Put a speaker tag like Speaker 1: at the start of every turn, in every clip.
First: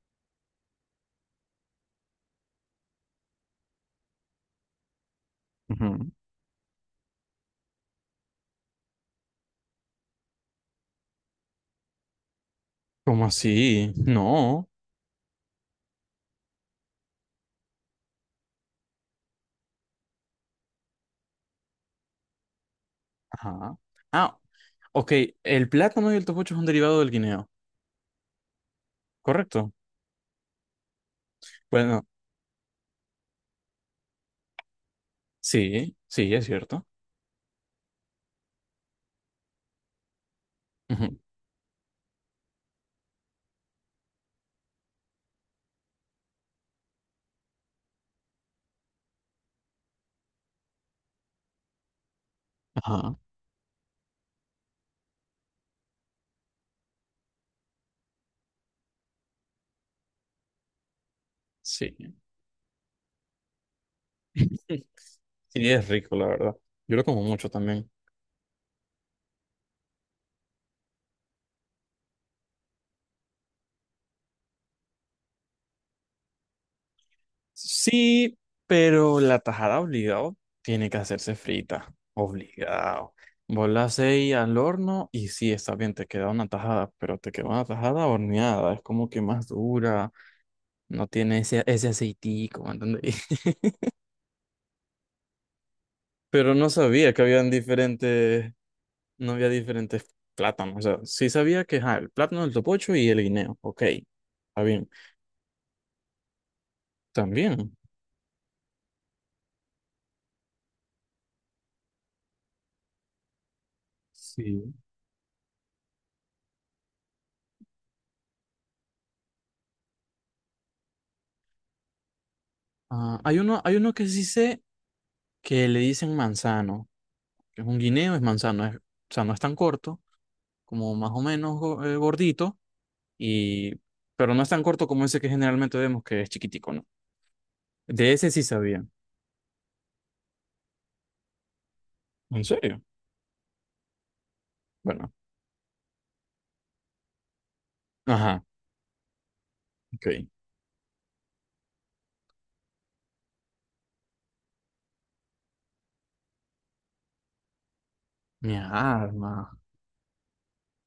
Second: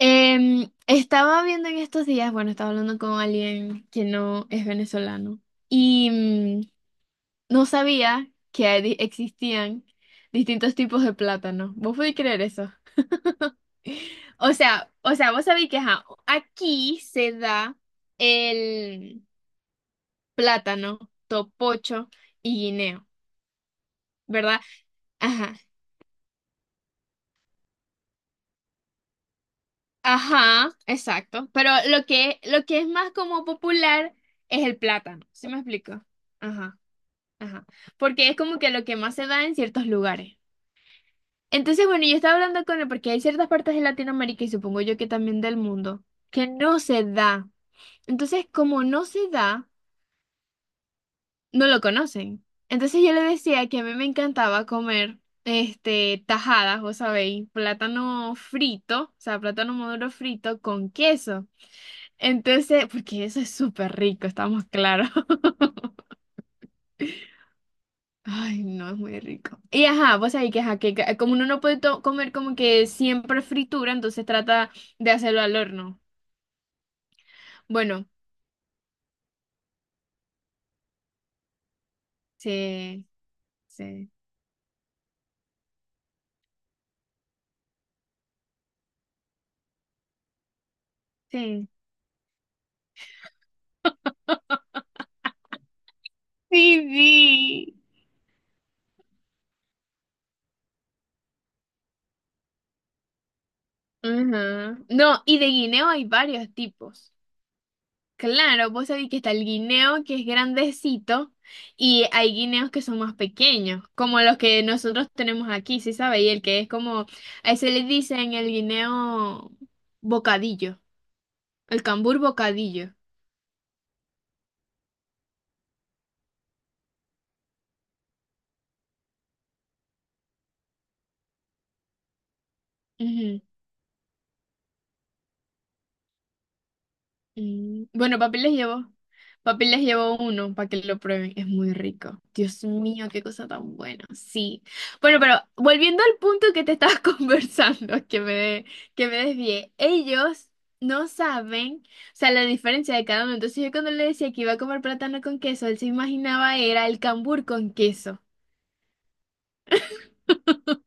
Speaker 1: Estaba viendo en estos días, bueno, estaba hablando con alguien que no es venezolano
Speaker 2: Ujú.
Speaker 1: y no sabía que existían distintos tipos de plátano. ¿Vos podés creer eso?
Speaker 2: ¿Cómo así?
Speaker 1: O
Speaker 2: No.
Speaker 1: sea, o sea, vos sabés que ajá, aquí se da el plátano, topocho y guineo,
Speaker 2: Ajá. Ah,
Speaker 1: ¿verdad?
Speaker 2: ok.
Speaker 1: Ajá.
Speaker 2: El plátano y el topocho es un derivado del guineo, ¿correcto?
Speaker 1: Ajá, exacto. Pero
Speaker 2: Bueno,
Speaker 1: lo que es más como popular es el plátano. ¿Sí me
Speaker 2: sí,
Speaker 1: explico?
Speaker 2: sí, es
Speaker 1: Ajá.
Speaker 2: cierto.
Speaker 1: Ajá, porque es como que lo que más se da en ciertos lugares.
Speaker 2: Ujú.
Speaker 1: Entonces, bueno, yo estaba hablando con él porque hay ciertas partes de Latinoamérica y supongo yo que también del mundo que no se da. Entonces, como no se da, no lo conocen. Entonces yo
Speaker 2: Ajá.
Speaker 1: le decía que a mí me encantaba comer este tajadas, vos sabéis, plátano frito, o sea, plátano maduro frito con queso.
Speaker 2: Sí.
Speaker 1: Entonces, porque eso es súper rico, estamos claros.
Speaker 2: Sí, es rico, la verdad. Yo lo como mucho también.
Speaker 1: Ay, no, es muy rico. Y ajá, vos sabés que, ajá, que como uno no puede comer como que siempre fritura, entonces trata de hacerlo al horno. Bueno,
Speaker 2: Sí, pero la tajada obligado tiene que hacerse frita.
Speaker 1: sí,
Speaker 2: Obligado. Vos la
Speaker 1: sí,
Speaker 2: hacéis al horno y sí, está bien, te queda una tajada, pero te queda una tajada horneada. Es como que más dura. No tiene ese,
Speaker 1: sí.
Speaker 2: ese aceitico, ¿me entendéis? Pero no sabía que habían
Speaker 1: Sí,
Speaker 2: diferentes, no había diferentes plátanos. O sea, sí sabía que ajá, el plátano, el topocho y el guineo. Ok, está
Speaker 1: ajá.
Speaker 2: bien.
Speaker 1: No, y de guineo hay varios tipos.
Speaker 2: También.
Speaker 1: Claro, vos sabés que está el guineo que es grandecito y hay guineos que son más pequeños, como los que
Speaker 2: Sí.
Speaker 1: nosotros tenemos aquí, ¿sí sabe? Y el que es como, a ese le dicen el guineo bocadillo, el cambur bocadillo.
Speaker 2: Ah, hay uno que sí sé que le dicen manzano. Que es un guineo, es manzano. O sea, no es tan corto, como más o menos gordito,
Speaker 1: Ujú,
Speaker 2: y, pero no es tan corto como ese que generalmente vemos que es chiquitico, ¿no?
Speaker 1: mm.
Speaker 2: De
Speaker 1: Bueno,
Speaker 2: ese
Speaker 1: papi
Speaker 2: sí
Speaker 1: les
Speaker 2: sabía.
Speaker 1: llevo. Papi les llevo uno para que lo prueben. Es muy rico.
Speaker 2: ¿En
Speaker 1: Dios
Speaker 2: serio?
Speaker 1: mío, qué cosa tan buena. Sí.
Speaker 2: Bueno,
Speaker 1: Bueno, pero volviendo al punto que te estabas conversando,
Speaker 2: ajá,
Speaker 1: que me desvié.
Speaker 2: ok.
Speaker 1: Ellos no saben, o sea, la diferencia de cada uno. Entonces yo cuando le decía que iba a comer plátano con queso, él se imaginaba era el cambur con queso.
Speaker 2: Mi arma.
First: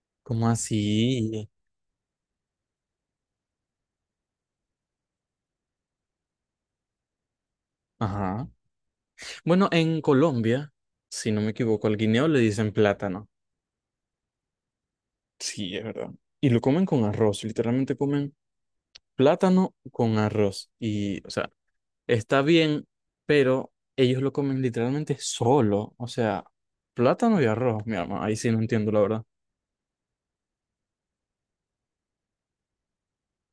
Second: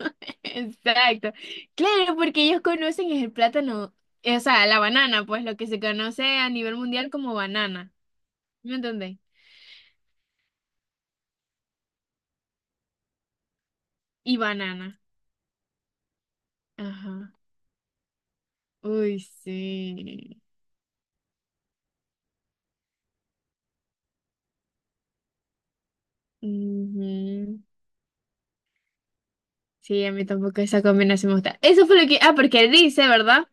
Speaker 2: ¿Cómo
Speaker 1: Exacto.
Speaker 2: así?
Speaker 1: Claro, porque ellos conocen es el plátano, o sea, la banana, pues lo que se conoce a nivel mundial como banana.
Speaker 2: Ajá.
Speaker 1: ¿Me entendés?
Speaker 2: Bueno, en Colombia, si no me equivoco, al guineo le dicen plátano.
Speaker 1: Y banana.
Speaker 2: Sí, es verdad. Y lo comen con
Speaker 1: Ajá.
Speaker 2: arroz, literalmente comen
Speaker 1: Uy,
Speaker 2: plátano con
Speaker 1: sí.
Speaker 2: arroz. Y, o sea, está bien, pero ellos lo comen literalmente solo. O sea, plátano y
Speaker 1: Ujú.
Speaker 2: arroz, mi arma. Ahí sí no entiendo, la verdad.
Speaker 1: Sí, a mí tampoco esa combinación me gusta. Eso fue lo que... Ah, porque dice, ¿verdad?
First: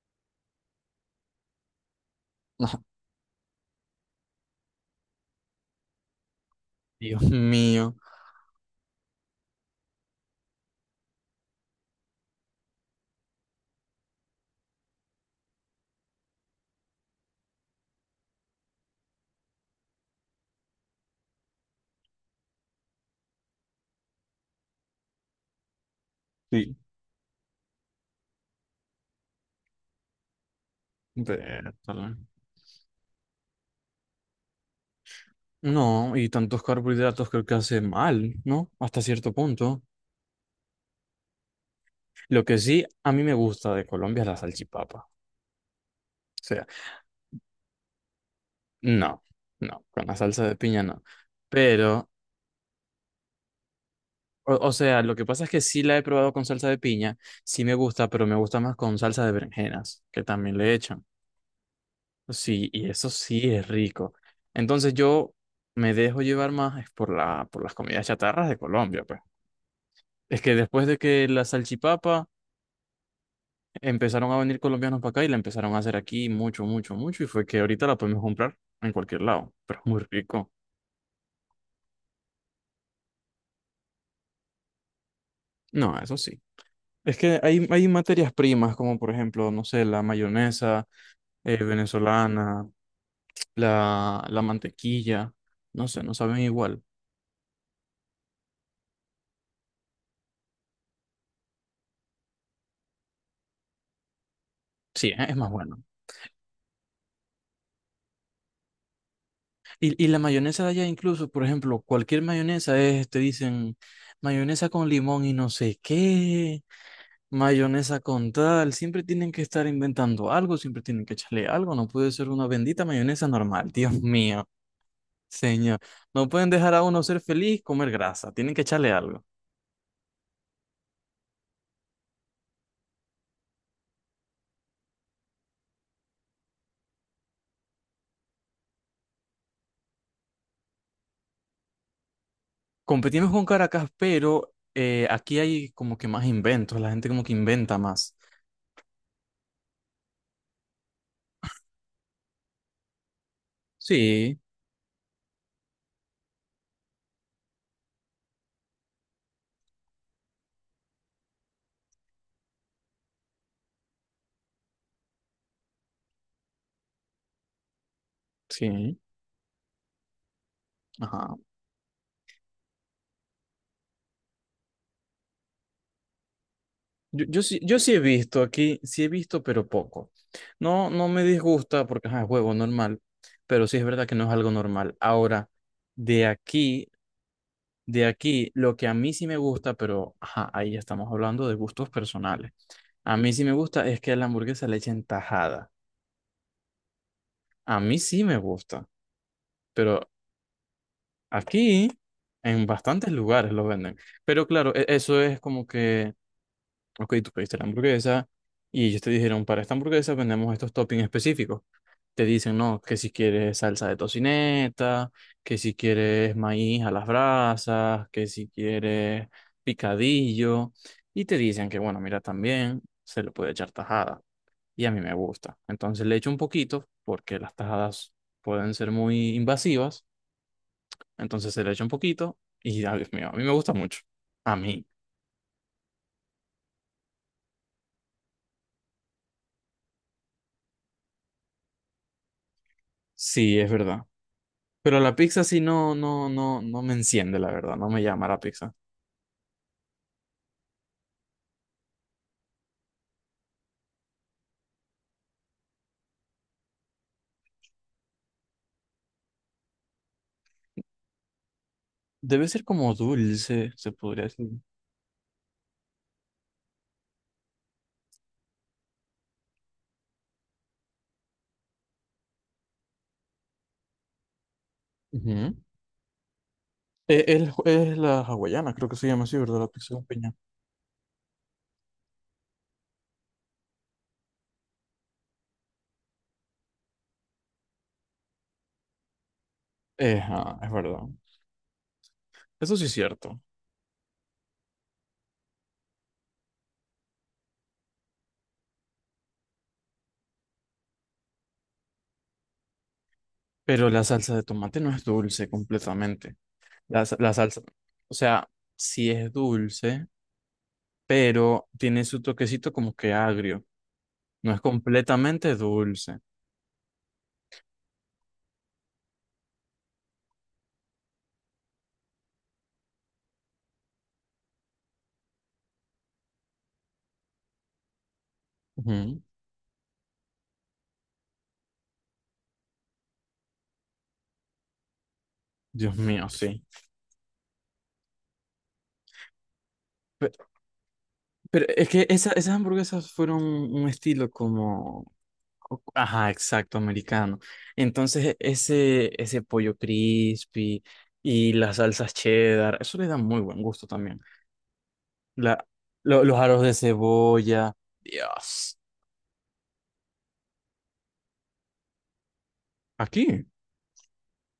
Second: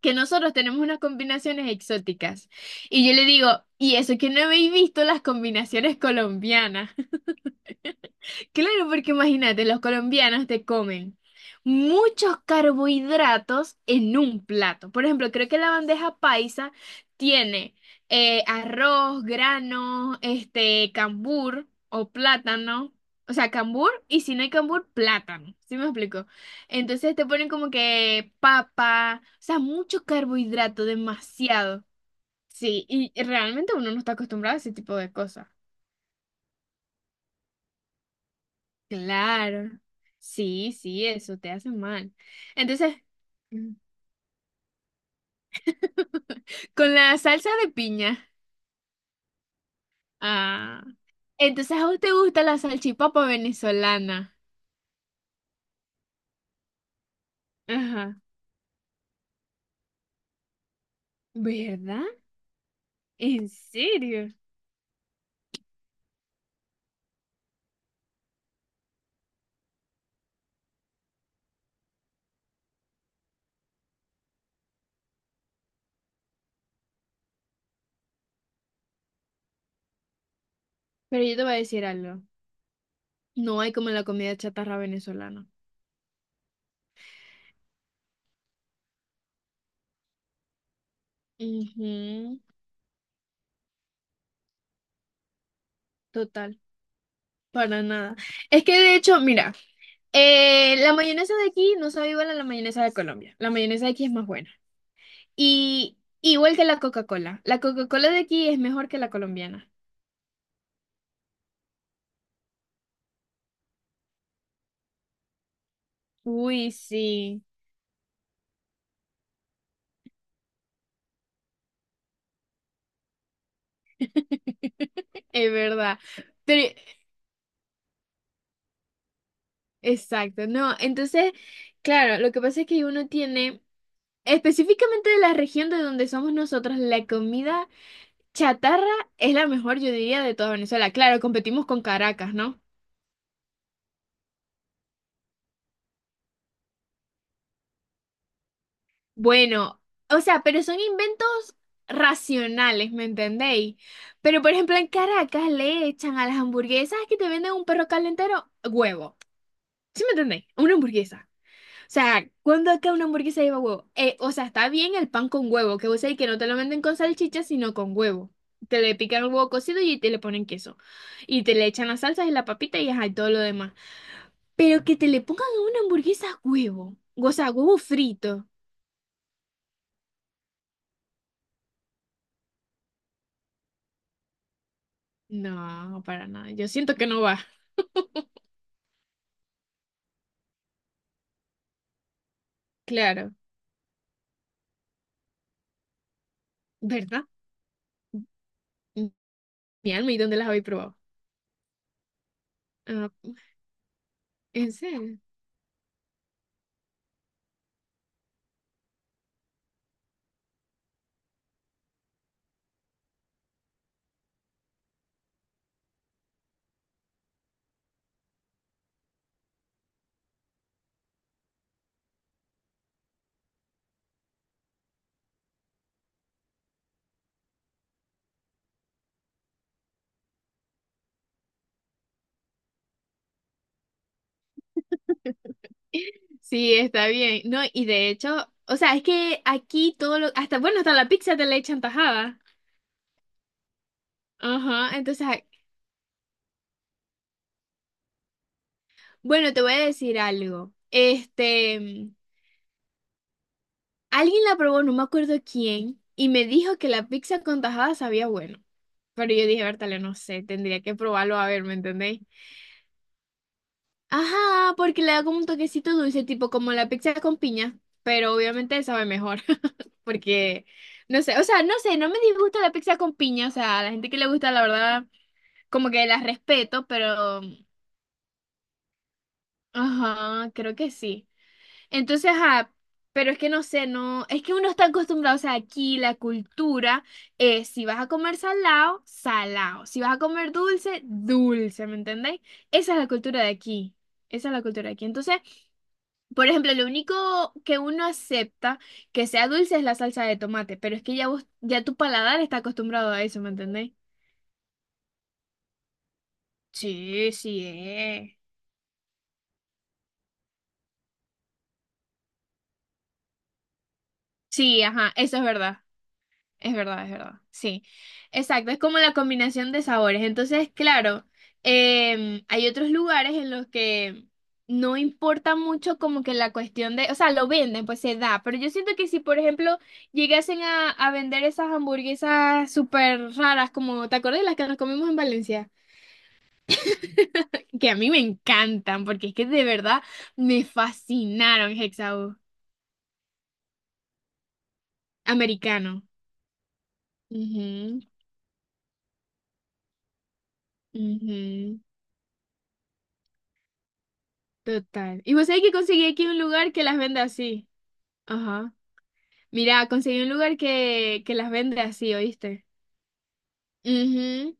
Speaker 1: Que nosotros tenemos unas combinaciones exóticas.
Speaker 2: Ajá.
Speaker 1: Y yo le digo, y eso que no habéis visto las combinaciones colombianas.
Speaker 2: Dios mío.
Speaker 1: Claro, porque imagínate, los colombianos te comen muchos carbohidratos en un plato. Por ejemplo, creo que la bandeja paisa tiene arroz, granos, este, cambur o plátano. O sea, cambur y si no hay cambur, plátano. ¿Sí me explico?
Speaker 2: Sí.
Speaker 1: Entonces te ponen como que papa, o sea, mucho carbohidrato, demasiado.
Speaker 2: Vértale.
Speaker 1: Sí, y realmente uno no está acostumbrado a ese tipo de cosas.
Speaker 2: No, y tantos carbohidratos creo que hace mal, ¿no? Hasta cierto
Speaker 1: Claro.
Speaker 2: punto.
Speaker 1: Sí, sí, eso te hace mal.
Speaker 2: Lo que sí
Speaker 1: Entonces,
Speaker 2: a mí me gusta
Speaker 1: Mm.
Speaker 2: de Colombia es la salchipapa. O sea,
Speaker 1: con la salsa de piña.
Speaker 2: no, no, con la salsa de piña
Speaker 1: Ah.
Speaker 2: no.
Speaker 1: Entonces, ¿a vos
Speaker 2: Pero,
Speaker 1: te gusta la salchipapa venezolana?
Speaker 2: o sea, lo que pasa es que sí la he probado con salsa de piña, sí me gusta,
Speaker 1: Ajá.
Speaker 2: pero me gusta más con salsa de berenjenas, que también le echan.
Speaker 1: ¿Verdad?
Speaker 2: Sí, y eso
Speaker 1: ¿En
Speaker 2: sí es rico.
Speaker 1: serio?
Speaker 2: Entonces yo me dejo llevar más es por por las comidas chatarras de Colombia, pues. Es que después de que la salchipapa empezaron a venir colombianos para acá y la empezaron a hacer aquí mucho, mucho, mucho. Y fue que ahorita la podemos comprar en cualquier lado, pero es muy rico.
Speaker 1: Pero yo te voy a decir algo. No hay como la comida chatarra venezolana.
Speaker 2: No, eso sí. Es que hay materias primas, como por ejemplo, no sé, la mayonesa
Speaker 1: Ujú,
Speaker 2: venezolana, la mantequilla. No sé, no saben
Speaker 1: total,
Speaker 2: igual.
Speaker 1: para nada. Es que de hecho, mira, la mayonesa de aquí no sabe igual a la mayonesa de Colombia. La mayonesa de aquí es más buena.
Speaker 2: Sí, es más bueno.
Speaker 1: Y igual que la Coca-Cola. La Coca-Cola de aquí es mejor que la colombiana.
Speaker 2: Y la mayonesa de allá incluso, por ejemplo, cualquier mayonesa es, te dicen, mayonesa con limón y no sé qué.
Speaker 1: Uy, sí,
Speaker 2: Mayonesa con tal, siempre tienen que estar inventando algo, siempre tienen que echarle algo, no puede ser una bendita mayonesa normal. Dios mío,
Speaker 1: es
Speaker 2: señor.
Speaker 1: verdad.
Speaker 2: No pueden
Speaker 1: Pero,
Speaker 2: dejar a uno ser feliz, comer grasa, tienen que echarle algo.
Speaker 1: exacto, no. Entonces, claro, lo que pasa es que uno tiene, específicamente de la región de donde somos nosotros, la comida chatarra es la mejor, yo diría, de toda Venezuela. Claro, competimos con Caracas, ¿no?
Speaker 2: Competimos con Caracas, pero aquí hay como que más inventos, la gente como que inventa más.
Speaker 1: Bueno, o sea, pero son inventos racionales, ¿me entendéis?
Speaker 2: Sí,
Speaker 1: Pero por ejemplo, en Caracas le echan a las hamburguesas que te venden un perro calentero huevo. ¿Sí me entendéis? Una hamburguesa. O sea, ¿cuándo acá una hamburguesa lleva huevo? O sea, está bien el pan con huevo, que vos sabés que no te lo venden con salchicha, sino con huevo. Te le
Speaker 2: sí,
Speaker 1: pican el huevo cocido y te le ponen queso.
Speaker 2: ajá.
Speaker 1: Y te le echan las salsas y la papita y ajá, y todo lo demás. Pero que te le pongan a una hamburguesa huevo.
Speaker 2: Yo,
Speaker 1: O
Speaker 2: yo
Speaker 1: sea,
Speaker 2: sí,
Speaker 1: huevo
Speaker 2: yo sí he visto
Speaker 1: frito.
Speaker 2: aquí, sí he visto, pero poco. No, no me disgusta porque ajá, es juego normal, pero sí es verdad que no es algo normal. Ahora,
Speaker 1: No,
Speaker 2: de
Speaker 1: para nada. Yo
Speaker 2: aquí.
Speaker 1: siento que no va.
Speaker 2: De aquí, lo que a mí sí me gusta, pero ajá, ahí ya estamos hablando de gustos personales. A mí
Speaker 1: Claro,
Speaker 2: sí me gusta es que a la hamburguesa le echen tajada.
Speaker 1: ¿verdad?
Speaker 2: A mí sí me gusta,
Speaker 1: Mm, Mi
Speaker 2: pero
Speaker 1: alma, ¿y dónde las habéis probado?
Speaker 2: aquí en
Speaker 1: Ah,
Speaker 2: bastantes lugares lo venden. Pero
Speaker 1: ¿en
Speaker 2: claro,
Speaker 1: serio?
Speaker 2: eso es como que ok, tú pediste la hamburguesa y ellos te dijeron, para esta hamburguesa vendemos estos toppings específicos. Te dicen, no, que si quieres salsa de tocineta, que si quieres maíz a las brasas, que si quieres picadillo. Y te dicen que, bueno, mira, también se le puede echar tajada. Y a mí me gusta. Entonces le echo un poquito, porque las tajadas pueden ser muy invasivas. Entonces se le echa un poquito y, ay, Dios mío, a mí me gusta mucho. A mí.
Speaker 1: Sí, está bien. No, y de hecho, o sea, es que aquí todo lo, hasta, bueno, hasta la pizza te la echan tajada.
Speaker 2: Sí, es verdad.
Speaker 1: Ajá,
Speaker 2: Pero la
Speaker 1: entonces, ay,
Speaker 2: pizza sí no, no, no, no me enciende, la verdad, no me llama la pizza.
Speaker 1: bueno, te voy a decir algo. Este, alguien la probó, no me acuerdo quién, y me dijo que la pizza con tajada sabía bueno. Pero yo dije, Bertale, no sé, tendría que probarlo a ver, ¿me entendéis?
Speaker 2: Debe ser como dulce, se podría decir.
Speaker 1: Ajá, porque le da como un toquecito dulce, tipo como la pizza con piña, pero obviamente sabe mejor, porque no sé, o sea, no sé, no me disgusta la pizza con piña, o sea, a la gente que le gusta, la verdad,
Speaker 2: Ujú.
Speaker 1: como que la respeto, pero,
Speaker 2: La hawaiana, creo que se llama así, ¿verdad? La pizza con piña.
Speaker 1: ajá, creo que sí. Entonces, ajá, pero es que no sé, no, es que uno está acostumbrado, o sea, aquí la cultura es, si vas a comer salado, salado, si vas a comer
Speaker 2: Es
Speaker 1: dulce,
Speaker 2: verdad.
Speaker 1: dulce, ¿me entendéis?
Speaker 2: Eso sí es
Speaker 1: Esa es la cultura
Speaker 2: cierto.
Speaker 1: de aquí, esa es la cultura de aquí. Entonces, por ejemplo, lo único que uno acepta que sea dulce es la salsa de tomate, pero es que ya vos, ya tu paladar está acostumbrado a eso, ¿me
Speaker 2: Pero
Speaker 1: entendéis?
Speaker 2: la salsa de tomate no es dulce completamente.
Speaker 1: Sí,
Speaker 2: La salsa,
Speaker 1: sí
Speaker 2: o
Speaker 1: es.
Speaker 2: sea, sí es dulce, pero tiene su toquecito como que agrio. No es
Speaker 1: Sí, ajá, eso es
Speaker 2: completamente
Speaker 1: verdad.
Speaker 2: dulce.
Speaker 1: Es verdad, es verdad. Sí, exacto. Es como la combinación de sabores. Entonces, claro, hay otros lugares en los que no importa mucho como que la cuestión de, o sea, lo venden, pues se da. Pero yo siento que si,
Speaker 2: Ujú.
Speaker 1: por ejemplo, llegasen a vender esas hamburguesas súper raras, como, ¿te acuerdas de las que nos comimos en Valencia?
Speaker 2: Dios mío, sí.
Speaker 1: Que a mí me encantan, porque es que de verdad me
Speaker 2: Pero
Speaker 1: fascinaron,
Speaker 2: es que
Speaker 1: Hexau.
Speaker 2: esas hamburguesas fueron un estilo como,
Speaker 1: Americano.
Speaker 2: ajá, exacto, americano.
Speaker 1: Ujú,
Speaker 2: Entonces, ese pollo crispy y las
Speaker 1: ujú.
Speaker 2: salsas cheddar, eso le da muy buen gusto también.
Speaker 1: Total. Y vos sabés
Speaker 2: La,
Speaker 1: que conseguí aquí
Speaker 2: los
Speaker 1: un
Speaker 2: aros de
Speaker 1: lugar que las vende así.
Speaker 2: cebolla,
Speaker 1: Ajá.
Speaker 2: Dios.
Speaker 1: Mira, conseguí un lugar que las vende así, ¿oíste?
Speaker 2: Aquí.
Speaker 1: Mhm.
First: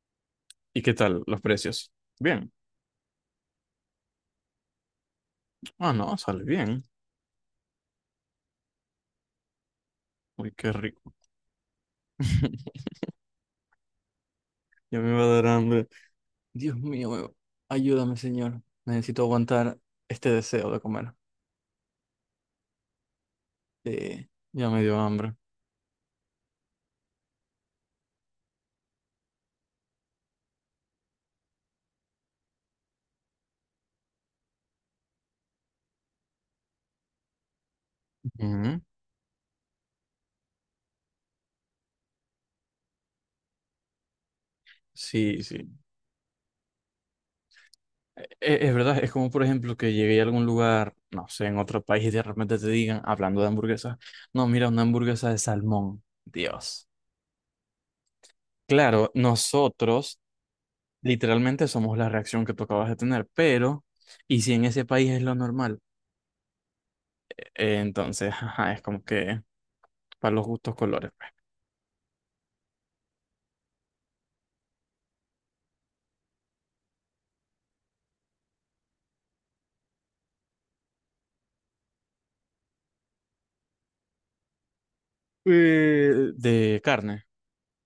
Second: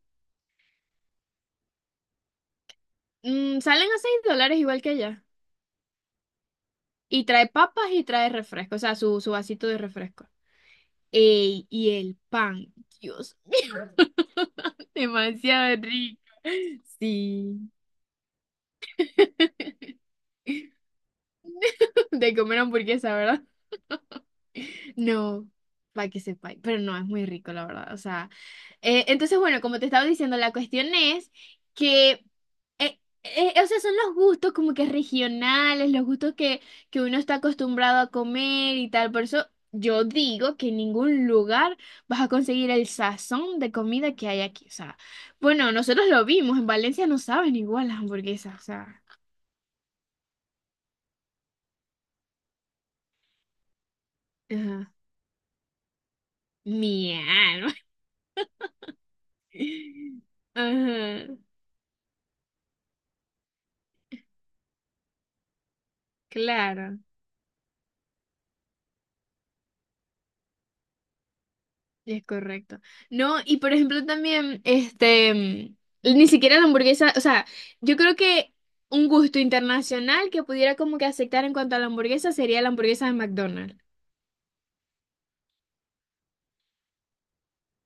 Speaker 2: ¿Y qué tal los precios? Bien.
Speaker 1: Salen a $6 igual que allá.
Speaker 2: Ah, no, sale bien.
Speaker 1: Y trae papas y trae refresco, o sea, su vasito de refresco.
Speaker 2: Uy, qué rico.
Speaker 1: Ey, y el pan. Dios,
Speaker 2: Ya me va a dar
Speaker 1: demasiado
Speaker 2: hambre.
Speaker 1: rico.
Speaker 2: Dios mío, me-
Speaker 1: Sí.
Speaker 2: Ayúdame, señor. Necesito aguantar este deseo de comer.
Speaker 1: De comer hamburguesa, ¿verdad?
Speaker 2: Sí, ya me dio hambre.
Speaker 1: No, para que sepáis, pero no, es muy rico, la verdad. O sea, entonces, bueno, como te estaba diciendo, la cuestión es que, o sea, son los gustos como que regionales, los gustos que uno está acostumbrado a comer
Speaker 2: Ujú.
Speaker 1: y tal. Por eso yo digo que en ningún lugar vas a conseguir el sazón de comida que hay aquí. O sea,
Speaker 2: Sí,
Speaker 1: bueno,
Speaker 2: sí.
Speaker 1: nosotros lo vimos, en Valencia no saben igual las hamburguesas, o sea,
Speaker 2: Verdad, es como por ejemplo que llegué a algún lugar, no sé, en otro país y de repente te digan, hablando de hamburguesas, no, mira, una
Speaker 1: ajá,
Speaker 2: hamburguesa de salmón. Dios.
Speaker 1: mi alma.
Speaker 2: Claro, nosotros
Speaker 1: Ajá,
Speaker 2: literalmente somos la reacción que tú acabas de tener, pero, ¿y si en ese país es lo normal?
Speaker 1: claro.
Speaker 2: Entonces, ajá, es como que para los gustos colores, pues.
Speaker 1: Es correcto. No, y por ejemplo también, este, ni siquiera la hamburguesa, o sea, yo creo que un gusto internacional que pudiera como que aceptar en cuanto a la hamburguesa sería la hamburguesa de McDonald's.
Speaker 2: De carne,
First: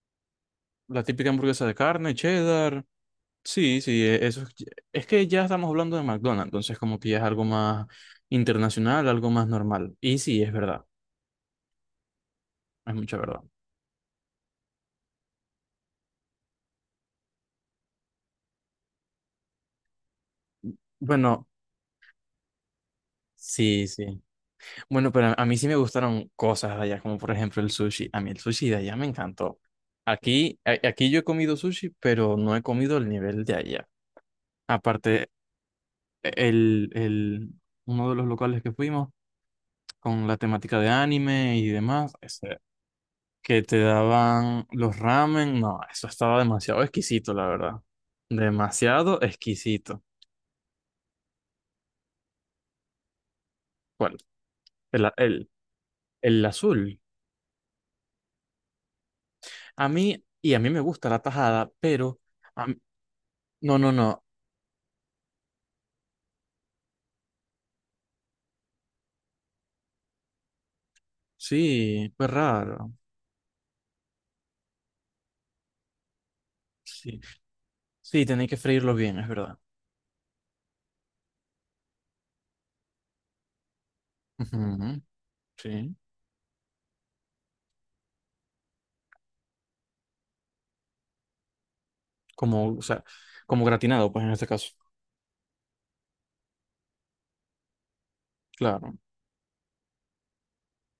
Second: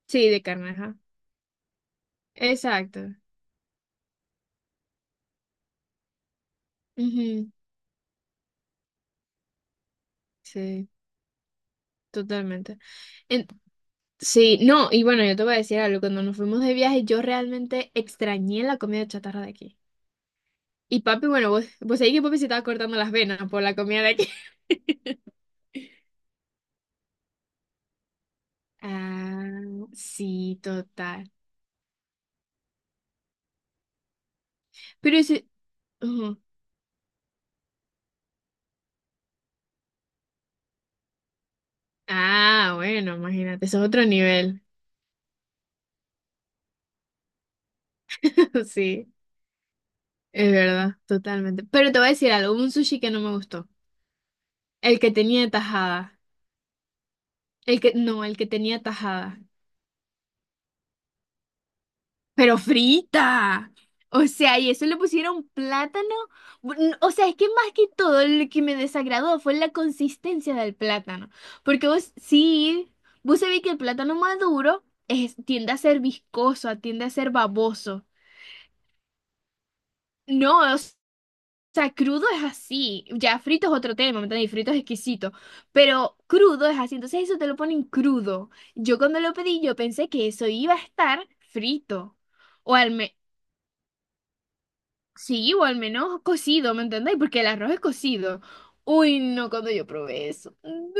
Speaker 1: Sí, de carne, ajá.
Speaker 2: la típica hamburguesa de carne, cheddar.
Speaker 1: Exacto.
Speaker 2: Sí, sí, eso es que ya estamos hablando de McDonald's, entonces como que ya es algo
Speaker 1: Ujú,
Speaker 2: más internacional, algo más normal. Y sí, es verdad,
Speaker 1: sí, totalmente.
Speaker 2: es mucha verdad.
Speaker 1: En- sí, no, y bueno, yo te voy a decir algo, cuando nos fuimos de viaje yo realmente extrañé la comida chatarra de aquí. Y papi,
Speaker 2: Bueno,
Speaker 1: bueno, vos sabés que papi se estaba cortando las venas por la
Speaker 2: sí,
Speaker 1: comida de
Speaker 2: sí.
Speaker 1: aquí.
Speaker 2: Bueno, pero a mí sí me gustaron cosas de allá, como por ejemplo el sushi. A mí el sushi de allá me encantó.
Speaker 1: Ah, sí,
Speaker 2: Aquí, aquí yo he
Speaker 1: total.
Speaker 2: comido sushi, pero no he comido el nivel de allá.
Speaker 1: Pero
Speaker 2: Aparte,
Speaker 1: ese... ujú.
Speaker 2: el, el, uno de los locales que fuimos con la temática de anime y demás,
Speaker 1: Ah, bueno,
Speaker 2: que
Speaker 1: imagínate,
Speaker 2: te
Speaker 1: eso es otro nivel.
Speaker 2: daban los ramen. No, eso estaba demasiado exquisito, la verdad.
Speaker 1: Sí,
Speaker 2: Demasiado exquisito.
Speaker 1: es verdad, totalmente. Pero te voy a decir algo, hubo un sushi que no me gustó.
Speaker 2: ¿Cuál?
Speaker 1: El
Speaker 2: El,
Speaker 1: que
Speaker 2: a- el,
Speaker 1: tenía tajada.
Speaker 2: el azul.
Speaker 1: El que, no, el que tenía tajada.
Speaker 2: A mí, y a mí me gusta la tajada, pero...
Speaker 1: Pero
Speaker 2: a mí-
Speaker 1: frita.
Speaker 2: no, no,
Speaker 1: O
Speaker 2: no.
Speaker 1: sea, y eso le pusieron plátano. O sea, es que más que todo lo que me desagradó fue la consistencia del plátano. Porque
Speaker 2: Sí,
Speaker 1: vos,
Speaker 2: fue
Speaker 1: sí,
Speaker 2: raro.
Speaker 1: vos sabés que el plátano maduro es, tiende a ser viscoso, tiende a
Speaker 2: Sí,
Speaker 1: ser baboso.
Speaker 2: sí, tenéis que freírlo bien, es verdad.
Speaker 1: No, o sea, crudo es así. Ya frito es otro tema, ¿me entiendes? Frito es
Speaker 2: Ujú,
Speaker 1: exquisito.
Speaker 2: sí.
Speaker 1: Pero crudo es así. Entonces eso te lo ponen crudo. Yo cuando lo pedí, yo pensé que eso iba a estar frito.
Speaker 2: Como,
Speaker 1: O
Speaker 2: o
Speaker 1: al
Speaker 2: sea,
Speaker 1: menos,
Speaker 2: como gratinado, pues en este caso.
Speaker 1: sí, o al menos cocido, ¿me entendéis? Porque el arroz es cocido.
Speaker 2: Claro.
Speaker 1: Uy, no, cuando yo probé eso. No.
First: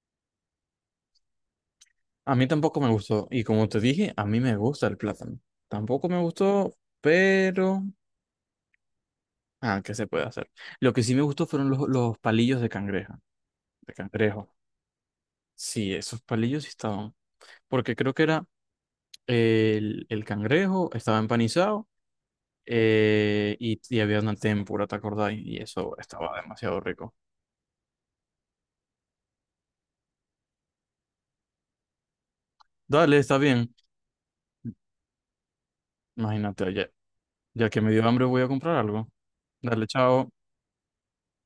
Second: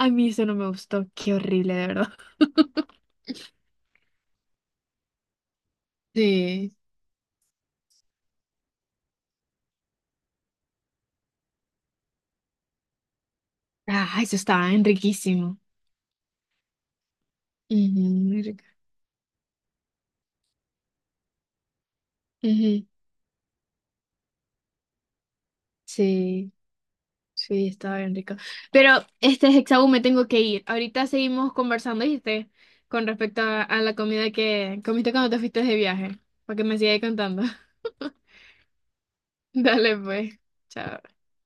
Speaker 1: A mí eso no me gustó. Qué horrible, de verdad.
Speaker 2: A mí tampoco me gustó. Y como te dije, a mí me gusta el plátano. Tampoco me
Speaker 1: Sí.
Speaker 2: gustó, pero... Ah, ¿qué se puede hacer? Lo que sí me gustó fueron los palillos de cangreja, de
Speaker 1: Ah, eso
Speaker 2: cangrejo.
Speaker 1: estaba bien riquísimo.
Speaker 2: Sí, esos palillos sí estaban. Porque
Speaker 1: Ujú,
Speaker 2: creo que
Speaker 1: muy
Speaker 2: era
Speaker 1: rico.
Speaker 2: el cangrejo, estaba empanizado
Speaker 1: Ujú,
Speaker 2: y había una tempura, ¿te acordás? Y eso estaba
Speaker 1: sí.
Speaker 2: demasiado rico.
Speaker 1: Sí, estaba bien rico. Pero, este Hexaú, me tengo que ir. Ahorita seguimos conversando, ¿viste? Con
Speaker 2: Dale, está
Speaker 1: respecto a,
Speaker 2: bien.
Speaker 1: a la comida que comiste cuando te fuiste de viaje. Para que
Speaker 2: Imagínate,
Speaker 1: me sigas contando.
Speaker 2: ya que me dio hambre voy a comprar algo. Dale,
Speaker 1: Dale,
Speaker 2: chao.
Speaker 1: pues. Chao.